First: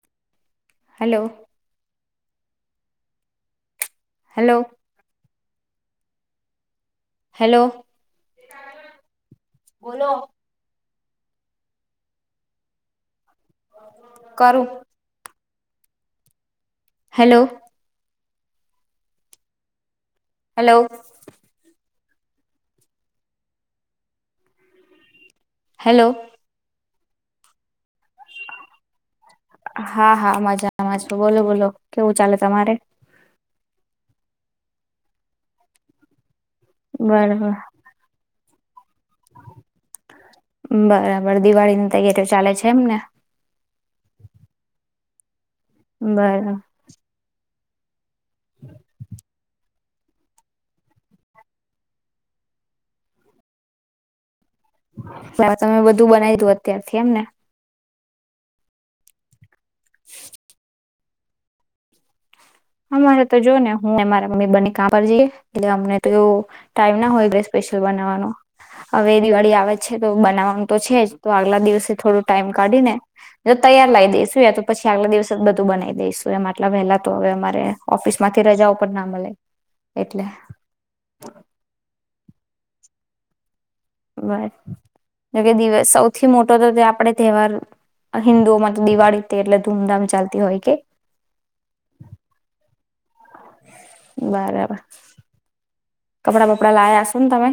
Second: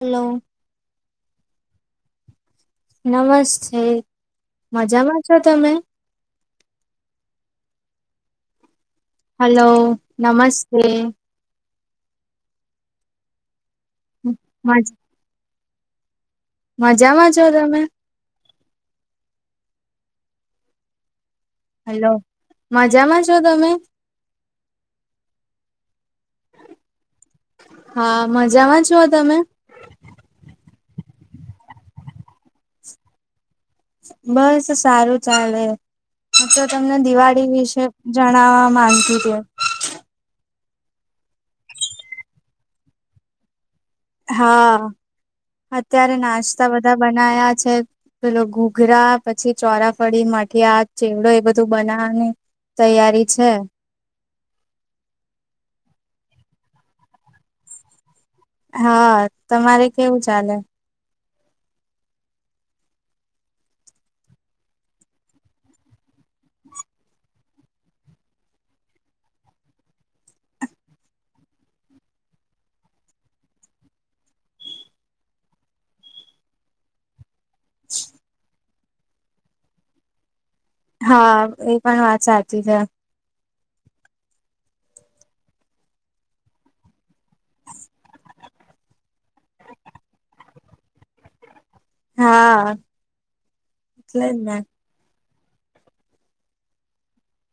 Hello.. hello.. નમસ્તે.. hello મજામાં છો તમે.. હેલો.. હલો નમસ્તે. કરું હજ. મજામાં હેલો છો તમે. હલો. હેલો મજામાં છો તમે. હેલો. હા મજામાં જ તમે. હા હા મજામાં છ બોલો બોલો કેવું ચાલે તમારે. બસ સારું ચાલે. તો તમને દિવાળી બરાબર વિશે જણાવવા. ગતી રહ્યા. બરાબર દિવાળીની તૈયારીઓ ચાલે છે એમને. હા. અત્યારે નાસ્તા બરાબર બધા બના્યા. છે. પેલો ઘૂઘરા પછી ચોરા. મગફળી માઠ આ ચેવડો એ બધું બનાવાની તૈયારી છે. તમે બધું બનાવી દું અત્યારથી એમને. હા. તમારે કેવું ચાલે. અમારે તો જો ને હું અમારા મમ્મી બને કા પર જઈએ એટલે અમને તો એ ટાઈમ ના હોય ગ સ્પેશિયલ બનાવવાનો હવે દિવાળી આવે છે તો બનાવાનું તો છે જ તો આગલા દિવસે થોડો ટાઈમ કાઢી ને જો તૈયાર લાવ દઈશું તો પછી આગલા દિવસે જ બધું બનાવી દઈશું એમ આટલા પહેલા તો હવે અમા. ઓફિસમાંથી રજાઓ પણ ના મળે એટલે. હા એ પણ વાત સાચ. જ. બસ જોકે દ સૌથી મોટો તો તે આપડ તહેવાર હિન્દુઓમાં તો દિવાળી તે એટલે ધૂમધામ ચાલતી હોય કે. હા. એટલે જ ને બરાબર. કપડા બપડા લાવયા છો ને તમે.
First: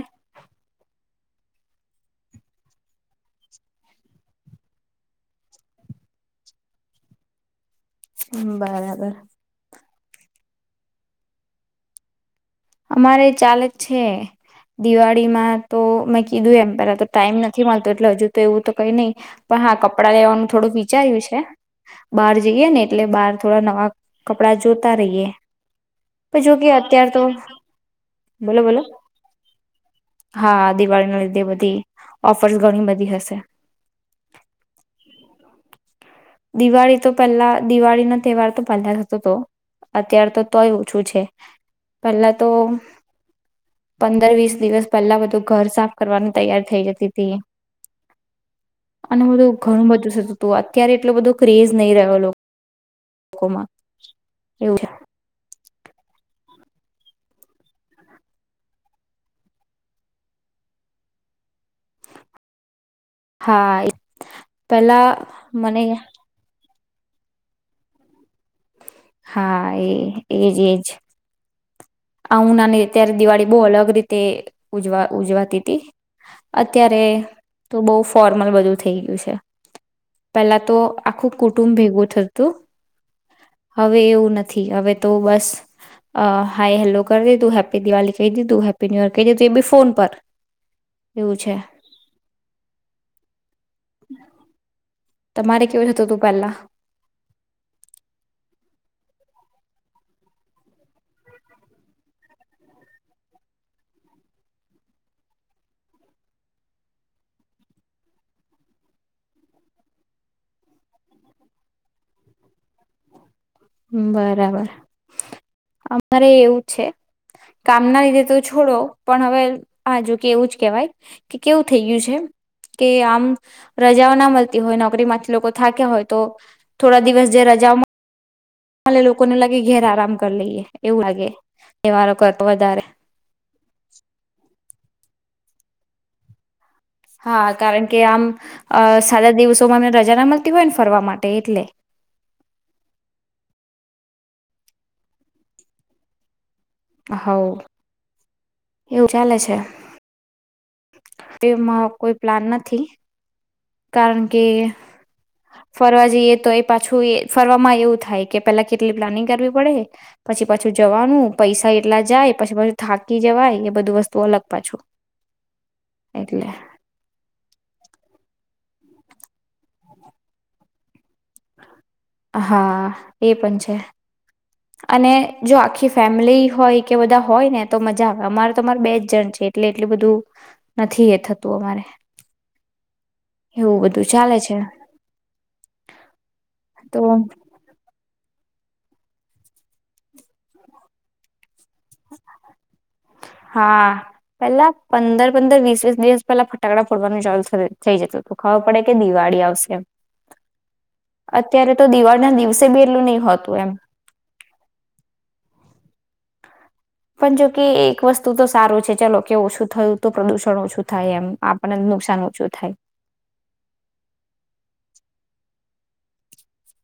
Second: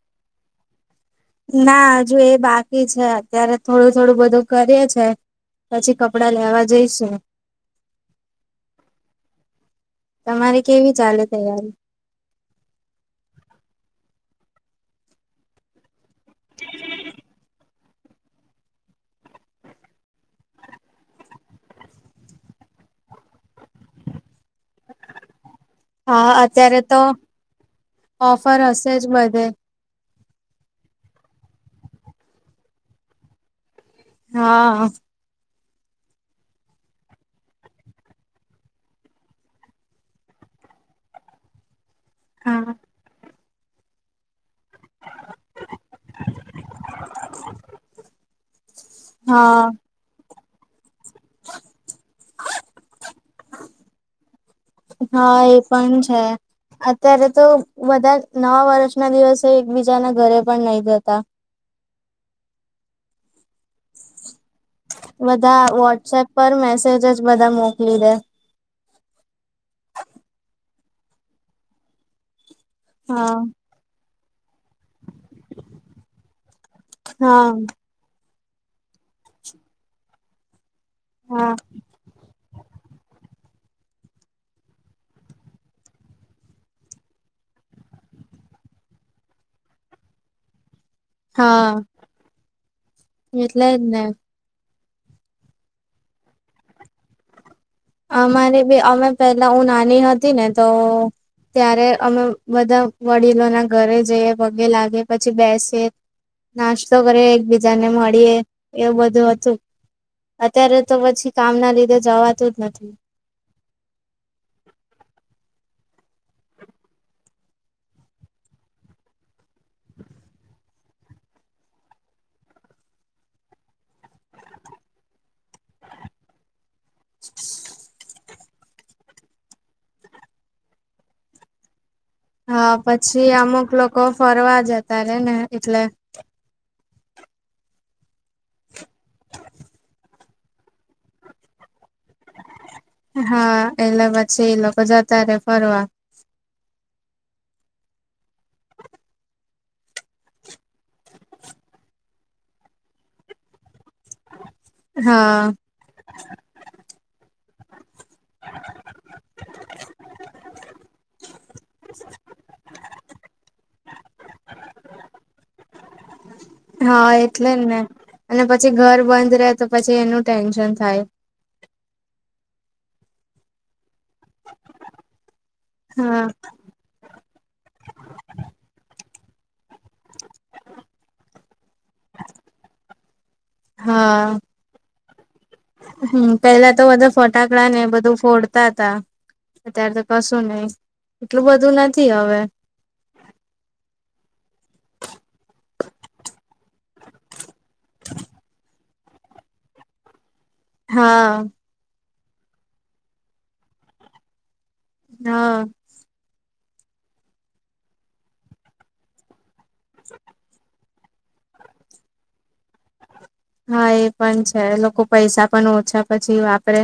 ના હજુ એ બાકી છે અત્યારે થોડું થોડું બધું કરીએ છે પછી કપડા લેવા જઈશ. બરાબર. તમારી કેવી ચાલે તૈયારી? અમારે ચાલે જ છે, દિવાળીમાં તો મેં કીધું એમ પેલા તો ટાઈમ નથી મળતો, એટલે હજુ તો એવું તો કઈ નહી, પણ હા, કપડાં લેવાનું થોડું વિચાર્યું છે. બહાર જઈએ ને એટલે બહાર થોડા નવા કપડા જોતા રહીએ. હા, પણ જોકે અત્યારે તો. અત્યાર ઓફર બોલો બોલો હસે જ બધે. હા, દિવાળીના લીધે બધી ઓફર્સ ઘણીબધી હસે. હા. દિવાળી તો પહેલા, દિવાળીનો તહેવાર તો પહેલા થતો હતો અત્યાર તો તોય ઓછું છે. પહેલા તો હા. પંદર વીસ દિવસ પેલ્લા બધું ઘર સાફ કરવાનું તૈયાર થઈ જતીતી, અને બધું હા ઘણું બધું થતું. તો અત ત્યારે એટલો બધો ક્રેઝ નહી રહ્યો લો, કોમાં એવું છે એ પણ છે. અત્યારે તો બધા નવા વરશના દિવસે એકબીજાના ઘરે પણ નહી જતા, હા, એ પેલા મને, સેજ જ બધા મોકલી દે. હા, એ, એજ એજ. આવું નાન- એ ત્યારે હા દિવાળી બહુ અલગ રીતની તે ઉજવા ઉજવાતીતી, અત્યારે હા તો બહુ ફર ધમલ, બધું થઈ ગયું છે. પેલા તો, આખું હા કુટુંબ ભેગું થતું હવે એવું નથી, હવે તો બસ અ. હાઈ હેલો કરી દીઘું, હેપી દિવાલી કેય દીઘું, હેપી ન્યુયર [unintelligible] તેબી ફોન પર. એવું છે હા, એટલે જ ને! તમારે કેવું થતું તું પેલ્લા? અમારે બી, અમે પેલા, હું નાની હતી ને તો, ત્યારે અમે બધા વડીલોના ઘરે જઈએ, પગે લાગે પછી બેસીએ, નાશ્તો કરીએ, એકબીજાને મળીએ એવું બધું હતું. અત્યારે તો પછી કામ ના લીધે જવાતું નથી. બરાબર અમારે એવું જ છે. કામના લીધે તો છોડો, પણ હવે હા જોકે એવું જ કેહેવાય, કે કેવું થઈ ગયું છે કે આમ રજાઓ ના મલતી હોય, નોકરીમાંથી લોકો થાક્યા હોય તો. થોડા દિવસ જે રજાઓમાં મલે, લોકોને લાગે, ઘેર આરામ કરી લઈએ, એવું લાગે. તહેવારો કરતા હા વધારે પછી અમુક લોકો ફરવા જતા રે ને એટલે હા, કારણ કે આમ અ સાદા દિવસોમાં એમને રજાને મલતી હોય ને ફરવા માટે એટલે. હા, એલે પછી એ લોકો જતા રે ફરવા. હો, એવું ચાલે છે તેમાંઓ કોઈ પ્લાન નથી. કારણ. કે હા ફરવા જઈએ તો એ પાછું એ - ફરવામાં એવું થાય. કે પેલા કેટલી પ્લાનિંગ કરવી પડે પછી. પાછું જવાનું પૈસા એટલા જાય પછી પછી થાકી જવાય એ બધું વસ્તુ અલગ પાછું એટલે. હા એટલે ને અને પછી ઘર બંધ રહે તો પછી એનું ટેન્શન થાય હા એ પણ છે. અને જો આખી હા ફેમિલી હોય કે બધા હોય ને તો મજા આવે અમારે તો અરે બે જ જણ છે. કેટલે એટલી બધું. નથી એ થતું અમારે. એવું બધું હા ચાલે છે હમ પેલા તો બધા ફટાકડા ને બધું ફોડ. ત અત્યારે તો કશું નહ એટલું બધું. બું નથી હવે. હા પેલા પંદર પંદર વીસ વીસ દિવસ પેલા ફટાકડા ફોડવાનું ચાલસ. થઈ જતો તો ખવાો પડે. કે દિવાળી આવશે. હા અત્યારે તો દિવાળી. ના દિવસે બ એલું નહ હોતું એમ. હા. પણ જોકે એક વસ્તુ તો સારું છે ચલો કેવું શું. થયું તો પ્રદૂષણોછ. થાય એમ આપણને નુકસાન ઓછું થાય. હા એ પણ છે લોકો પૈસા પણ ઓછા પછી વાપરે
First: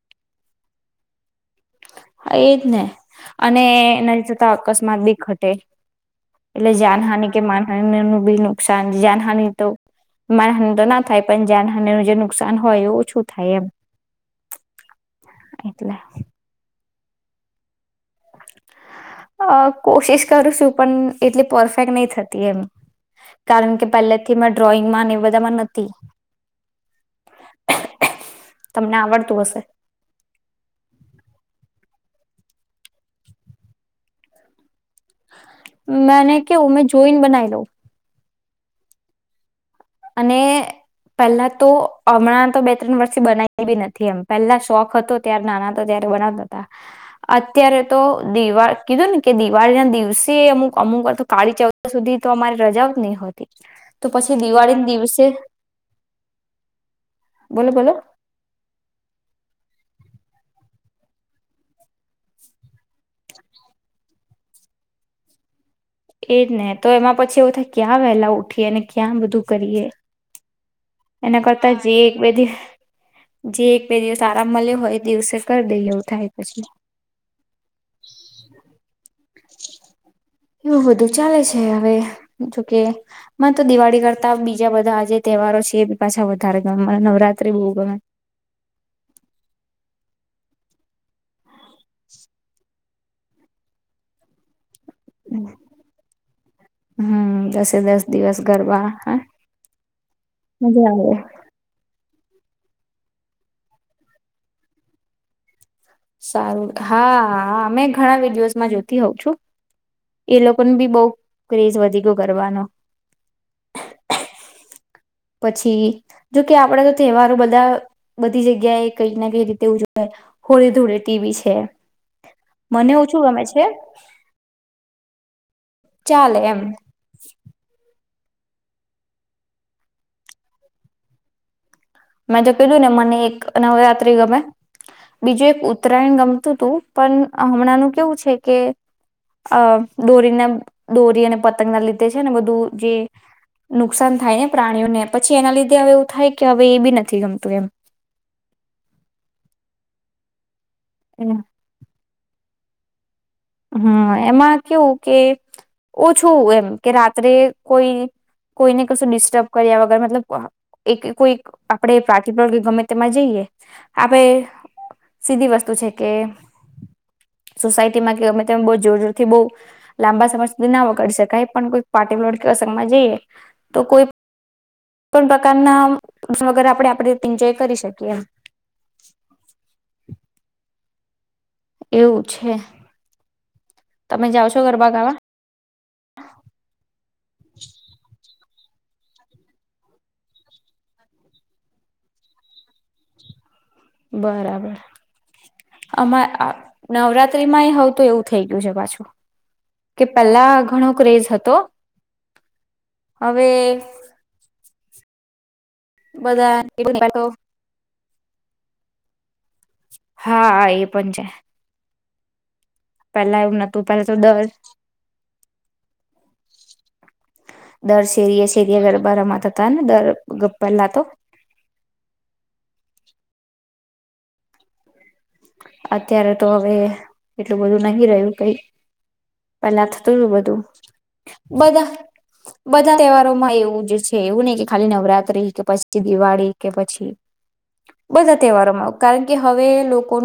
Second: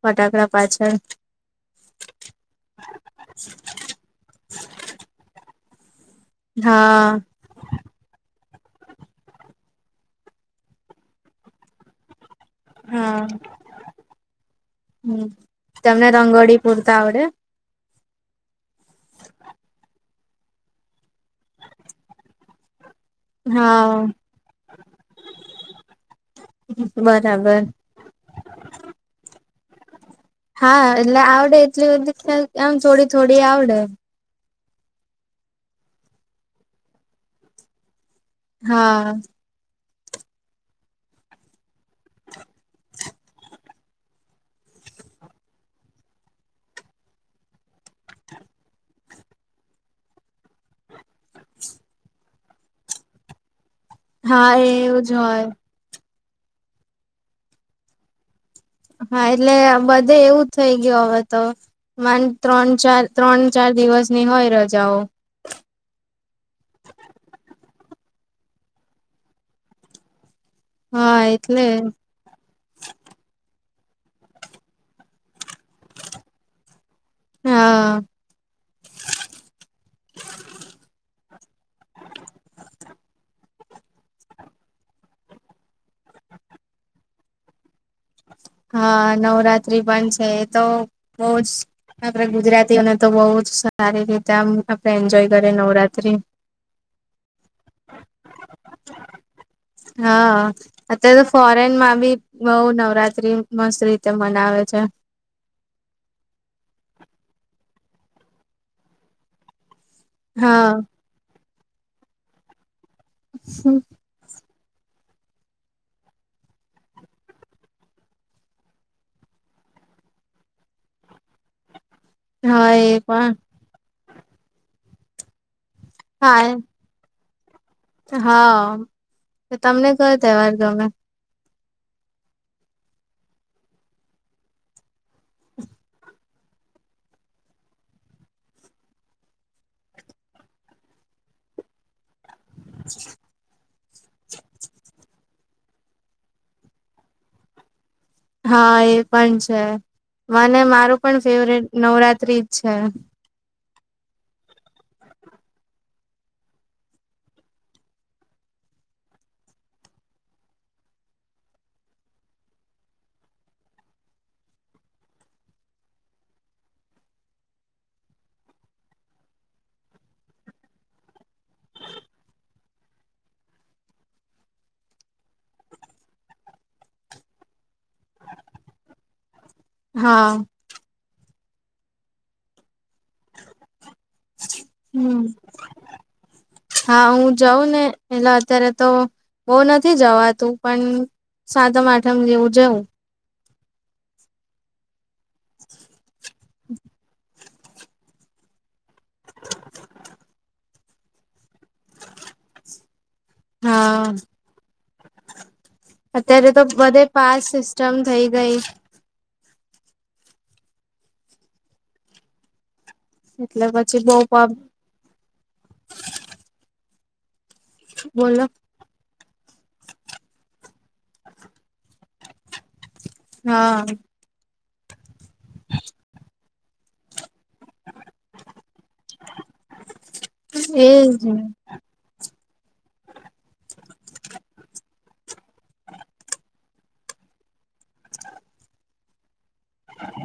ફટાકડા પાછળ. હા એજ ને અને એના થતા અકસ્માત બી ઘટે. એટલે હા જાનહાની કે માનહાની નું બી ન. નુકસાન જાનહાની તો માનહાની તો ના થાય પણ જાનહા ન જે. નુકસાન હોય હા એવુંછું થાય એમ એટલે. ત આવડ. અ કોશિશ કરું છું પણ એટલી પરફેક્ટ નહી થતી એમ. કારણ કે પહેલે હા થી મે ડ્રોઈંગમાં એ બધામાં નથી બરાબર તમને આવડતું હશે. એમ થોડી થોડી આવડે. મેને કું મે જોઈન બનાઈ લઉં. હા. અને પહેલા તો. હમણાં તો બે ત્રણ વર્ષથી બનાવી. બી નથી એમ પહેલા શોખ હતો ત્યારે નાના તો ત્યારે બનાતા હતા અત્યારે તો દિવા કીધું ને કે દિવાળી ના દિવસે અમુક અમુક. કાી ચૌ સુધી. તો અમારી રજાઓ જ નહી હોતી. તો પછી દિવાળી. જર. બોલો બોલો. હા એટલે બધે એવું થઈ ગયું હવે તો માન ત્રણ ચાર ત્રણ ચાર દિવસ ની હોય રજાઓ. એજ ને તો એમાં પછી એવું થાય ક્યાં વહેલા ઉઠીએ અને ક્યાં બધું કરીએ. હા એના એટલે કરતા જે એક બે દિવ જે. બે દિવસ આરામ મળ્યો હોય દિવસે. કરી દઈ એવું થાય પછી. હા એવું બું ચાલે છે હવે જોકે તો દિવાળી કરતા બીજા બધા આ જે તહેવારો છે એ બી પાછા વધારે ગમે મને નવરાત્રી બહુ ગમે. હા નવરાત્રી પણ છે તો બહજ. આપે ગુજરાતીઓ અને. તો બહુ જ સારી રીતે. એન્જોય કરીએ નવરાત્રી હમ દસે દસ દિવસ ગરબા હા. હા મજા આવે. અત્યારે તો ફોરેનમાં. ી બહ નવરાત્રી મસ્ત રીતે મનાવે છે. સારું હા અમે ઘણા વિડીયોસમાં જોતી હોઉં છું. એ હા લોકોને ભી બઉ. ક્રેઝ વધી કરવાનો. હમ. પછી જોકે આપડે તો તહેવારો બધા બધી જગ્યાએ કઈક ના કઈ રીતે ઉજવાય હોળી ધૂળે ટીવીી છે. હા મને એ ઓું શું પણ ગમે છે. ચાલે હા એમ. હા તમને કયો તહેવાર ગમે. મેં તો કીધું ને મને એક નવરાત્રી ગમે બીજું એક ઉત્તરાયણ ગમતું હતું પણ હમણાં ન કેવું છે કે અ દોરીને દોરી અને પતંગના લીધે. ને બધું જે નુકસાન થાય ને પ્રાણીઓને પછી. એના લીધે હવેવ થાય કે. હ એ બી નથી ગમતું એમ. હા એ પણ છે વા. અને મારું પણ એમ ફેવરેટ નવરાત્રી. અચ્છા. હમ એમાં કેવું કે ઓછું એમ કે રાત્રે કોઈ કોઈને કશું ડિસ્ટર્બ કર્યા વગર મતલબ એક કોઈ આપણે પ્રાર્ટ ગમે તેમાં જઈએ આપણે સીધી વસ્તુ છે કે સોસાયટીમાં. અમે બ જોર જોરથી બહ લાંબા સમય સુધી ના વગાડી શકાય પણ કોઈ પાટી લોડ અસંગમાં જઈએ તો કોઈ પણ પ્રકારના વગરે આપ આપંચય કરી શકીએ એમ. હા. એવું છે. તમે જાઓ છો ગરબા ગાવા. હમ હા. હા હું જાઉં ને એેલા અત્યારે. તો બહ નથી જવાતું પણ સાતમ આઠમ જેવું જવું. બરાબર. અમા નવરાત્ર. ત્રી ય હ તો એવું થઈ ગયું છે પાછું કે પેલા ઘણો ક્રેઝ હતો. હવે. હા અત્યારે તો બધે બધા તો પાસ સિસ્ટમ. થઈ ગઈ. હા એ પણ છે. પેલા એવું એટલે નતું પછી પેલા તો બહુ દર. પબ દર શેરી બોલો એ શેરી ગરબા રમવાનું. નેર [unintelligible] પેલા તો હા. અત્યારે તો હવે. એટલું બધું નહી રહ્યું કઈ પેલા થતું શું બધું એજ બધા બધાં તહેવારોમાં એવું જ છે એવું નય કે ખાલી નવરાત્રી કે પછી દિવાળી કે પછી બધા તહેવારોમાં. કાલ. કે હવે લોકો.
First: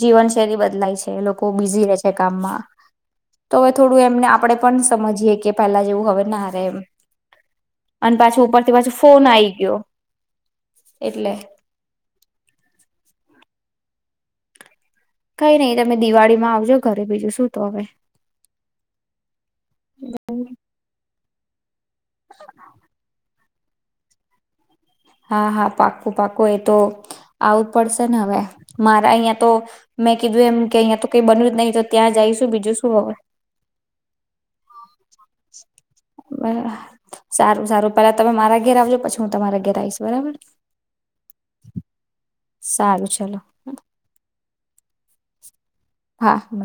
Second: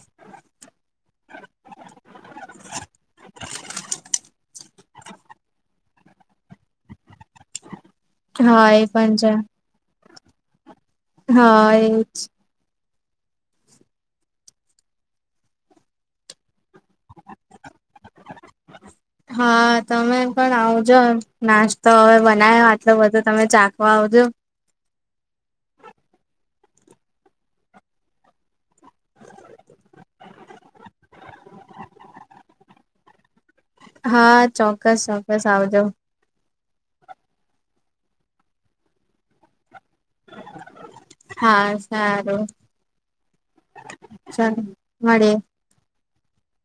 જીવન શૈલી બદલાય છે, લોકો બીઝી રહી છે, કામમાં તો હવે થોડું એમને આપડે પણ સમજીયએ કે પેલા જેવું હવેને હરે એમ અને પાછી હા ઉપરથી એ પાછી પણ ફોન છે આઈ ગયો. એટલે હા એજ કઈ નઈ તમે દિવાળી માં આવજો ઘરે બીજું શું તો હવે. હા તમે પણ આવજો એમ. નાચ તો હવે બનાવ આટલ બધું તમે ચાખવા આવજો. હા હા પાકું પાકું એ તો આવું જ પડશે ને હવે મારે અહિયાં તો મેં કીધું એમ કે અહિયાં તો કઈ બન્યું જ નહી તો ત્યાં જઈશું બીજું શું હવે હા ચો બસ બસ આવજાવ. બ સારું સારું પેલા તમે મારા ઘેર આવજો પછી હું તમારા ઘેરે આવીશ. બરાબર હા સારું સારું ચલો. મળે. હા બ [inaudible]